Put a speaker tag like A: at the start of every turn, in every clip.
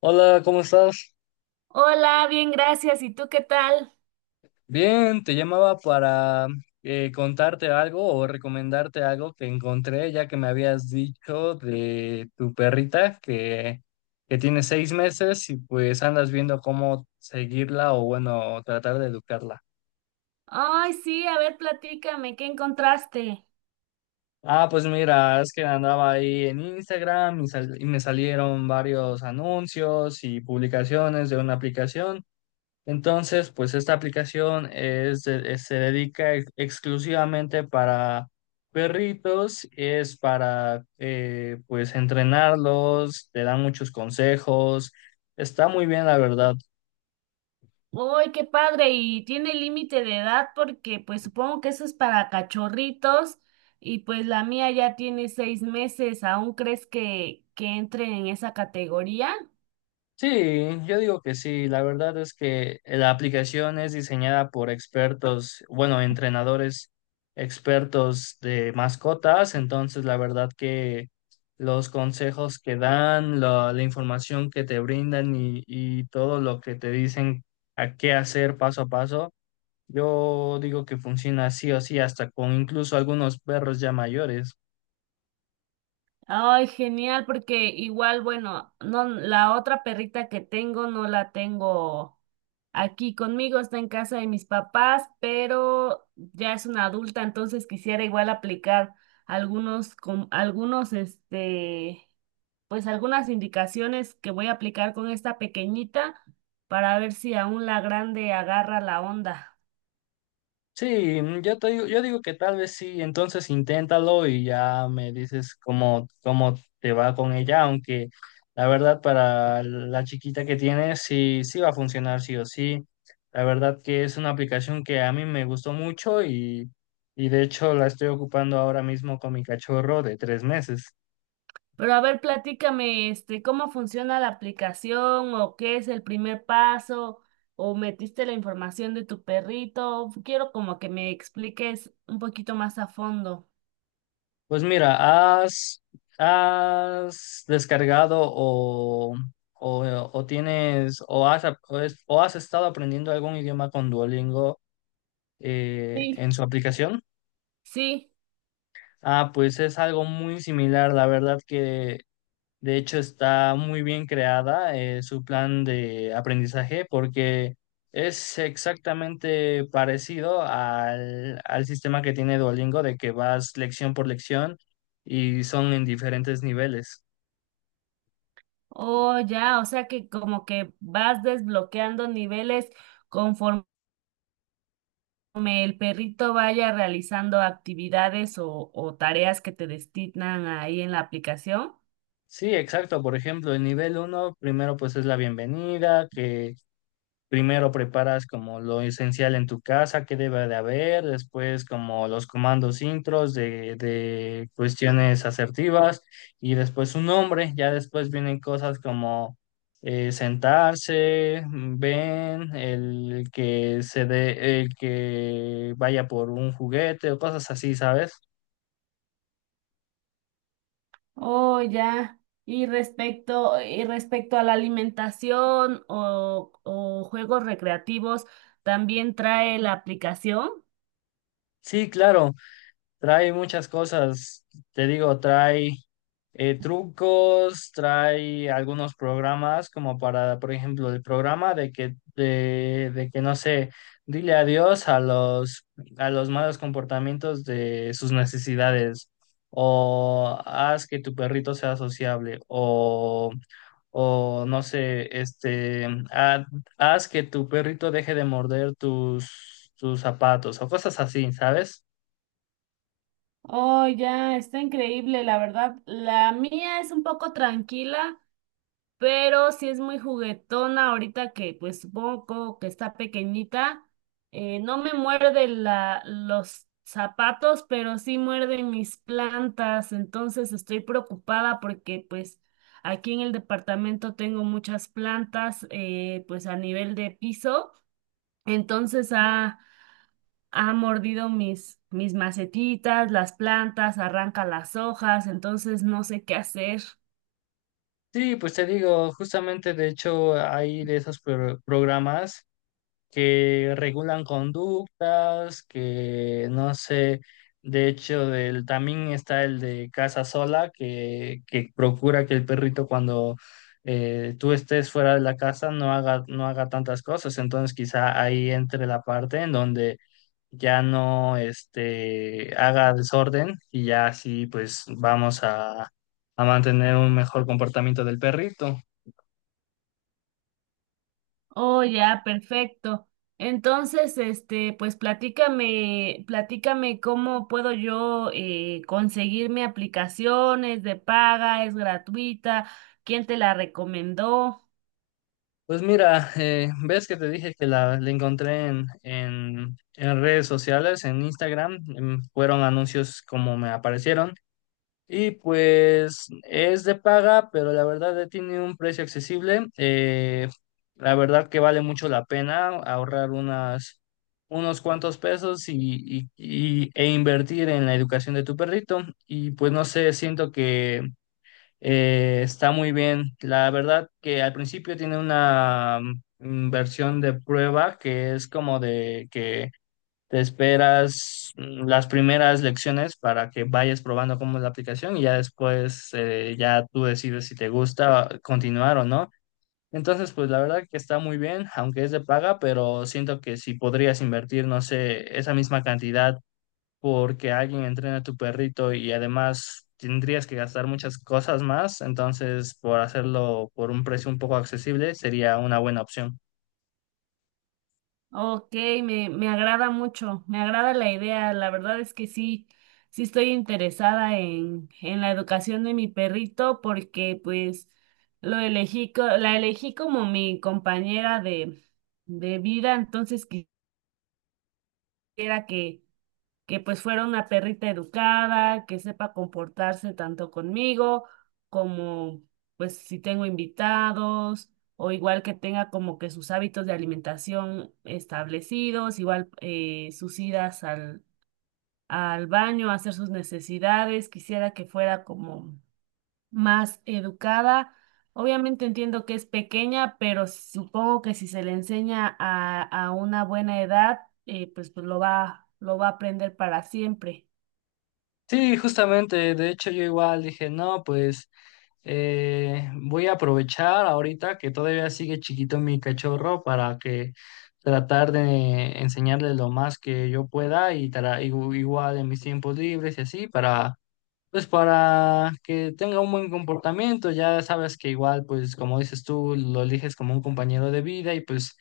A: Hola, ¿cómo estás?
B: Hola, bien, gracias. ¿Y tú qué tal?
A: Bien, te llamaba para contarte algo o recomendarte algo que encontré, ya que me habías dicho de tu perrita que tiene 6 meses y pues andas viendo cómo seguirla o bueno, tratar de educarla.
B: Ay, sí, a ver, platícame, ¿qué encontraste?
A: Ah, pues mira, es que andaba ahí en Instagram y me salieron varios anuncios y publicaciones de una aplicación. Entonces, pues esta aplicación se dedica exclusivamente para perritos, es para pues entrenarlos, te dan muchos consejos, está muy bien la verdad.
B: Ay, qué padre. Y tiene límite de edad porque pues supongo que eso es para cachorritos y pues la mía ya tiene 6 meses. ¿Aún crees que entre en esa categoría?
A: Sí, yo digo que sí. La verdad es que la aplicación es diseñada por expertos, bueno, entrenadores expertos de mascotas. Entonces, la verdad que los consejos que dan, la información que te brindan y todo lo que te dicen a qué hacer paso a paso, yo digo que funciona sí o sí, hasta con incluso algunos perros ya mayores.
B: Ay, genial, porque igual, bueno, no, la otra perrita que tengo no la tengo aquí conmigo, está en casa de mis papás, pero ya es una adulta, entonces quisiera igual aplicar algunos, con, algunos, este, pues algunas indicaciones que voy a aplicar con esta pequeñita para ver si aún la grande agarra la onda.
A: Sí, yo te digo, yo digo que tal vez sí, entonces inténtalo y ya me dices cómo te va con ella, aunque la verdad para la chiquita que tienes sí, sí va a funcionar sí o sí. La verdad que es una aplicación que a mí me gustó mucho y de hecho la estoy ocupando ahora mismo con mi cachorro de 3 meses.
B: Pero a ver, platícame, este, cómo funciona la aplicación o qué es el primer paso o metiste la información de tu perrito. Quiero como que me expliques un poquito más a fondo.
A: Pues mira, ¿has, has descargado o tienes o has, ap- o, es- o has estado aprendiendo algún idioma con Duolingo
B: Sí.
A: en su aplicación?
B: Sí,
A: Ah, pues es algo muy similar, la verdad que de hecho, está muy bien creada su plan de aprendizaje porque es exactamente parecido al sistema que tiene Duolingo, de que vas lección por lección y son en diferentes niveles.
B: oh ya, o sea que como que vas desbloqueando niveles conforme el perrito vaya realizando actividades o tareas que te destinan ahí en la aplicación.
A: Sí, exacto. Por ejemplo, el nivel uno primero pues es la bienvenida. Que Primero preparas como lo esencial en tu casa, que debe de haber, después como los comandos intros de cuestiones asertivas y después un nombre, ya después vienen cosas como sentarse, ven, el que se dé, el que vaya por un juguete o cosas así, ¿sabes?
B: Oh, ya. Y respecto a la alimentación o juegos recreativos, ¿también trae la aplicación?
A: Sí, claro, trae muchas cosas, te digo, trae trucos, trae algunos programas como para, por ejemplo, el programa de que no sé, dile adiós a a los malos comportamientos de sus necesidades o haz que tu perrito sea sociable o no sé, este, haz que tu perrito deje de morder tus zapatos o cosas así, ¿sabes?
B: Oh, ya, está increíble, la verdad. La mía es un poco tranquila, pero sí es muy juguetona ahorita que pues supongo que está pequeñita. No me muerde la, los zapatos, pero sí muerde mis plantas, entonces estoy preocupada porque pues aquí en el departamento tengo muchas plantas pues a nivel de piso, entonces ha mordido mis, mis macetitas, las plantas, arranca las hojas, entonces no sé qué hacer.
A: Sí, pues te digo, justamente de hecho hay de esos programas que regulan conductas, que no sé, de hecho del, también está el de casa sola, que procura que el perrito cuando tú estés fuera de la casa no haga tantas cosas, entonces quizá ahí entre la parte en donde ya no este, haga desorden y ya así pues vamos a mantener un mejor comportamiento del perrito.
B: Oh, ya, perfecto. Entonces, este, pues platícame, platícame cómo puedo yo conseguirme aplicaciones de paga, es gratuita, quién te la recomendó.
A: Pues mira, ves que te dije que la encontré en redes sociales, en Instagram, fueron anuncios como me aparecieron y pues es de paga, pero la verdad tiene un precio accesible. La verdad que vale mucho la pena ahorrar unos cuantos pesos e invertir en la educación de tu perrito. Y pues no sé, siento que está muy bien. La verdad que al principio tiene una versión de prueba, que es como de que te esperas las primeras lecciones para que vayas probando cómo es la aplicación y ya después ya tú decides si te gusta continuar o no. Entonces, pues la verdad que está muy bien, aunque es de paga, pero siento que si podrías invertir, no sé, esa misma cantidad porque alguien entrena a tu perrito y además tendrías que gastar muchas cosas más, entonces por hacerlo por un precio un poco accesible sería una buena opción.
B: Ok, me agrada mucho, me agrada la idea. La verdad es que sí, sí estoy interesada en la educación de mi perrito porque pues lo elegí, la elegí como mi compañera de vida, entonces quisiera que pues fuera una perrita educada, que sepa comportarse tanto conmigo como pues si tengo invitados, o igual que tenga como que sus hábitos de alimentación establecidos, igual sus idas al, al baño, a hacer sus necesidades, quisiera que fuera como más educada. Obviamente entiendo que es pequeña, pero supongo que si se le enseña a una buena edad, pues lo va a aprender para siempre.
A: Sí, justamente, de hecho yo igual dije, no, pues voy a aprovechar ahorita que todavía sigue chiquito mi cachorro para que tratar de enseñarle lo más que yo pueda y igual en mis tiempos libres y así para pues para que tenga un buen comportamiento. Ya sabes que igual, pues como dices tú, lo eliges como un compañero de vida y pues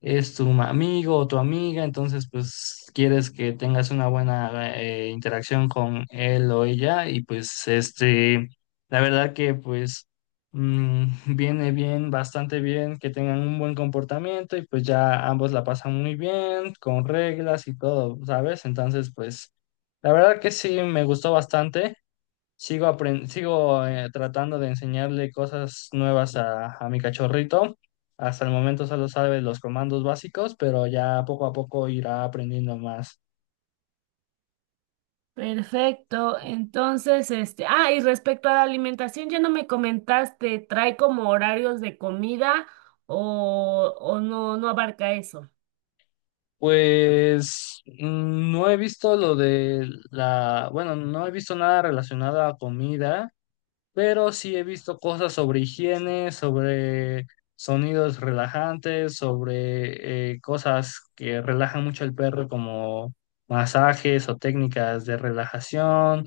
A: es tu amigo o tu amiga, entonces pues quieres que tengas una buena interacción con él o ella y pues este, la verdad que pues viene bien, bastante bien que tengan un buen comportamiento y pues ya ambos la pasan muy bien, con reglas y todo, ¿sabes? Entonces pues... la verdad que sí, me gustó bastante. Sigo, sigo tratando de enseñarle cosas nuevas a mi cachorrito. Hasta el momento solo sabe los comandos básicos, pero ya poco a poco irá aprendiendo más.
B: Perfecto. Entonces, este, ah, y respecto a la alimentación, ya no me comentaste, ¿trae como horarios de comida o no, no abarca eso?
A: Pues no he visto lo de la, bueno, no he visto nada relacionado a comida, pero sí he visto cosas sobre higiene, sobre sonidos relajantes, sobre cosas que relajan mucho al perro, como masajes o técnicas de relajación,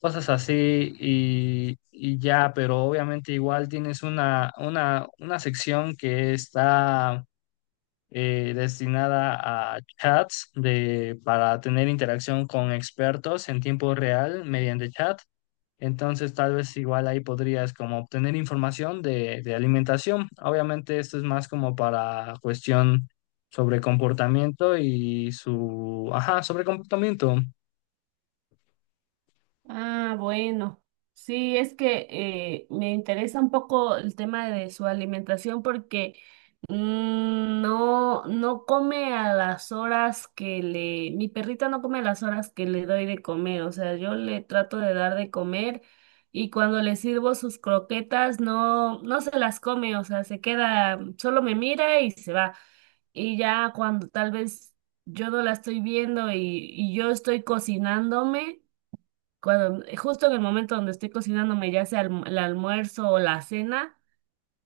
A: cosas así y ya, pero obviamente igual tienes una sección que está... destinada a chats de, para tener interacción con expertos en tiempo real mediante chat. Entonces, tal vez igual ahí podrías como obtener información de alimentación. Obviamente, esto es más como para cuestión sobre comportamiento y su... Ajá, sobre comportamiento.
B: Ah, bueno. Sí, es que me interesa un poco el tema de su alimentación porque mm, no, no come a las horas que le, mi perrita no come a las horas que le doy de comer, o sea, yo le trato de dar de comer y cuando le sirvo sus croquetas no, no se las come, o sea, se queda, solo me mira y se va. Y ya cuando tal vez yo no la estoy viendo y yo estoy cocinándome cuando justo en el momento donde estoy cocinándome, ya sea el almuerzo o la cena,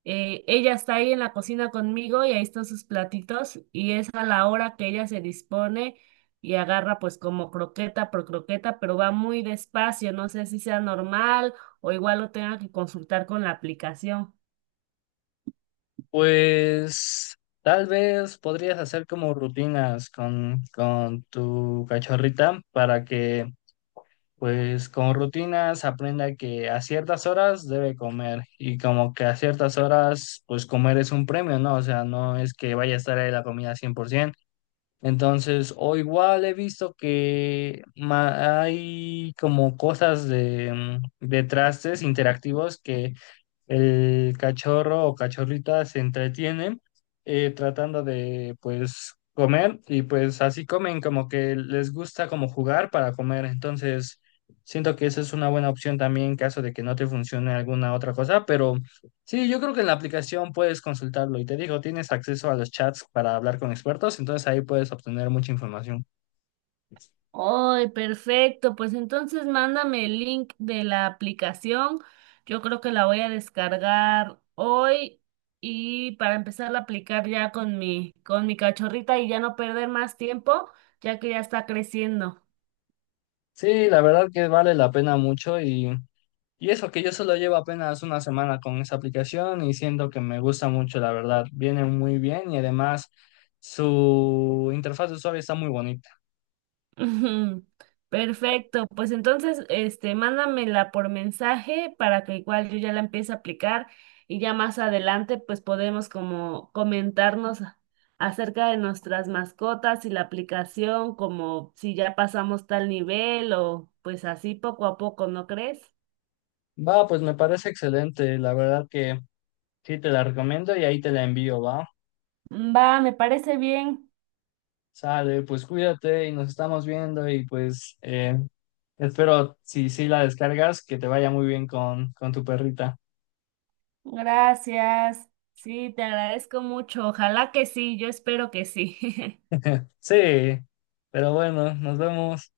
B: ella está ahí en la cocina conmigo y ahí están sus platitos y es a la hora que ella se dispone y agarra pues como croqueta por croqueta, pero va muy despacio, no sé si sea normal o igual lo tenga que consultar con la aplicación.
A: Pues tal vez podrías hacer como rutinas con tu cachorrita para que, pues con rutinas aprenda que a ciertas horas debe comer y como que a ciertas horas, pues comer es un premio, ¿no? O sea, no es que vaya a estar ahí la comida 100%. Entonces, o igual he visto que hay como cosas de, de trastes interactivos que el cachorro o cachorrita se entretienen tratando de pues comer y pues así comen, como que les gusta como jugar para comer. Entonces siento que esa es una buena opción también en caso de que no te funcione alguna otra cosa, pero sí, yo creo que en la aplicación puedes consultarlo y te digo, tienes acceso a los chats para hablar con expertos, entonces ahí puedes obtener mucha información.
B: Ay, perfecto. Pues entonces mándame el link de la aplicación. Yo creo que la voy a descargar hoy y para empezar a aplicar ya con mi cachorrita y ya no perder más tiempo, ya que ya está creciendo.
A: Sí, la verdad que vale la pena mucho y... y eso que yo solo llevo apenas 1 semana con esa aplicación y siento que me gusta mucho, la verdad. Viene muy bien y además su interfaz de usuario está muy bonita.
B: Ujú. Perfecto, pues entonces, este, mándamela por mensaje para que igual yo ya la empiece a aplicar y ya más adelante pues podemos como comentarnos acerca de nuestras mascotas y la aplicación, como si ya pasamos tal nivel o pues así poco a poco, ¿no crees?
A: Va, pues me parece excelente. La verdad que sí te la recomiendo y ahí te la envío, va.
B: Va, me parece bien.
A: Sale, pues cuídate y nos estamos viendo y pues espero, si sí la descargas, que te vaya muy bien con tu perrita.
B: Gracias. Sí, te agradezco mucho. Ojalá que sí, yo espero que sí.
A: Sí, pero bueno, nos vemos.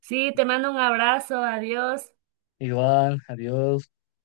B: Sí, te mando un abrazo, adiós.
A: Igual, adiós.